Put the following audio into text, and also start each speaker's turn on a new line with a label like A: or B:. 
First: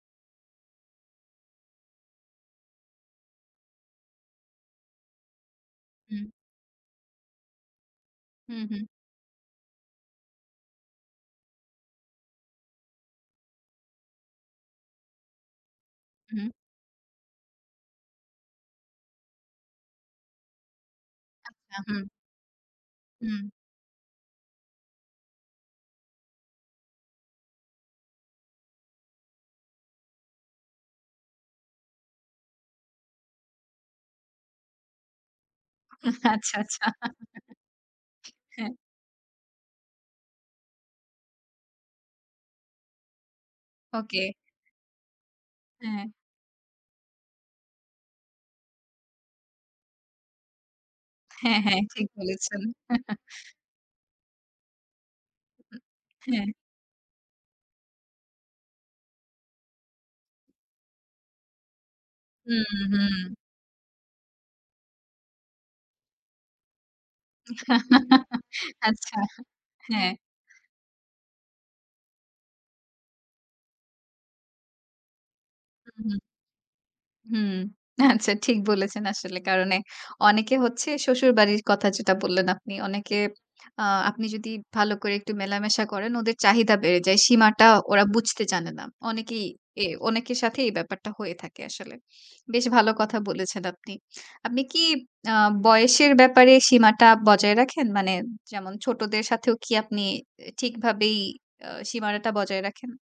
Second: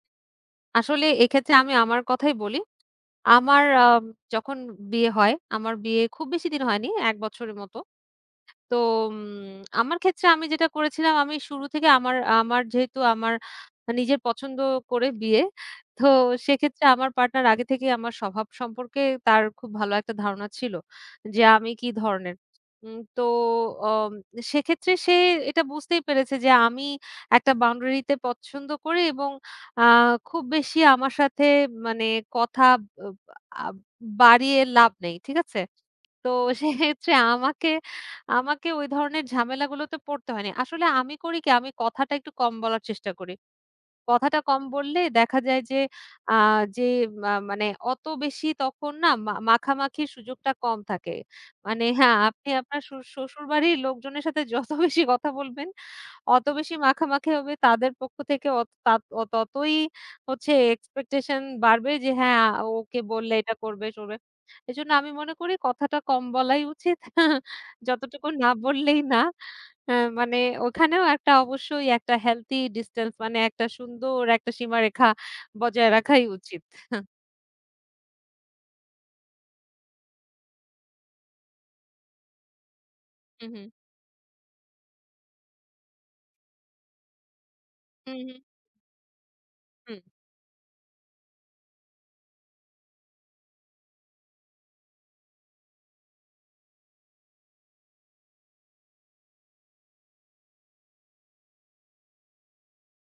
A: আসলে এক্ষেত্রে আমি আমার কথাই বলি। আমার আ যখন বিয়ে হয় আমার বিয়ে
B: হুম।
A: খুব বেশিদিন হয়নি। ১ বছরের মতো।
B: হু,
A: তো
B: হু।
A: উম আমার ক্ষেত্রে আমি যেটা করেছিলাম, আমি শুরু থেকে আমার আ আমার যেহেতু আমার আ নিজের পছন্দ করে বিয়ে, তো
B: হু, হু।
A: সেক্ষেত্রে আমার পার্টনার আগে থেকেই আমার স্বভাব সম্পর্কে তার খুব ভালো একটা ধারণা ছিল। যে, আমি
B: আচ্ছা।
A: কি
B: হুম।
A: ধরনের। উম তো
B: হুম।
A: অ সেক্ষেত্রে সে এটা বুঝতেই পেরেছে যে আমি একটা বাউন্ডারিতে পছন্দ করি এবং আ খুব বেশি আমার সাথে মানে কথা আব আ বাড়িয়ে লাভ নেই। ঠিক আছে? তো
B: আচ্ছা, আচ্ছা।
A: সেক্ষেত্রে আমাকে, আমাকে
B: হ্যাঁ।
A: ওই ধরনের ঝামেলাগুলোতে পড়তে হয়নি। আসলে আমি করি কি? আমি কথাটা একটু কম বলার চেষ্টা করি।
B: ওকে।
A: কথাটা কম বললে দেখা যায় যে,
B: হ্যাঁ।
A: আ যে মা মানে অত বেশি তখন না মাখামাখির সুযোগটা কম থাকে।
B: হ্যাঁ, হ্যাঁ।
A: মানে
B: ঠিক
A: হ্যাঁ। আপনি
B: বলেছেন।
A: আপনার শসু শ্বশুরবাড়ির লোকজনের সাথে যত বেশি কথা
B: হু,
A: বলবেন,
B: হু।
A: অত
B: হ্যাঁ।
A: বেশি মাখামাখি হবে। তাদের পক্ষ থেকে অত তাত অত ততই হচ্ছে expectation বাড়বে যে হ্যাঁ। আ
B: হুম,
A: ওকে
B: হুম।
A: বললে এটা করবে টরবে। এজন্য আমি মনে করি কথাটা কম বলাই উচিত। যতটুকু না বললেই না।
B: আচ্ছা।
A: এ
B: হ্যাঁ।
A: মানে ওখানেও একটা অবশ্যই ওই একটা healthy distance মানে একটা সুন্দর একটা সীমারেখা বজায়
B: হু, উম।
A: রাখাই উচিত।
B: হুম, আচ্ছা। ঠিক বলেছেন আসলে। কারণ এ অনেকে হচ্ছে শ্বশুরবাড়ির কথা যেটা বললেন আপনি, অনেকে
A: হু, হু।
B: আ আপনি যদি ভালো করে একটু মেলামেশা করেন, ওদের চাহিদা বেড়ে যায়। সীমাটা ওরা
A: হু, হু।
B: বুঝতে জানে না। অনেকেই এ
A: হুম।
B: অনেকের সাথেই এই ব্যাপারটা হয়ে থাকে আসলে। বেশ ভালো কথা বলেছেন আপনি। আপনি কি আ বয়সের ব্যাপারে সীমাটা বজায় রাখেন? মানে যেমন ছোটদের সাথেও কি আপনি এ ঠিকভাবেই এ সীমানাটা বজায় রাখেন?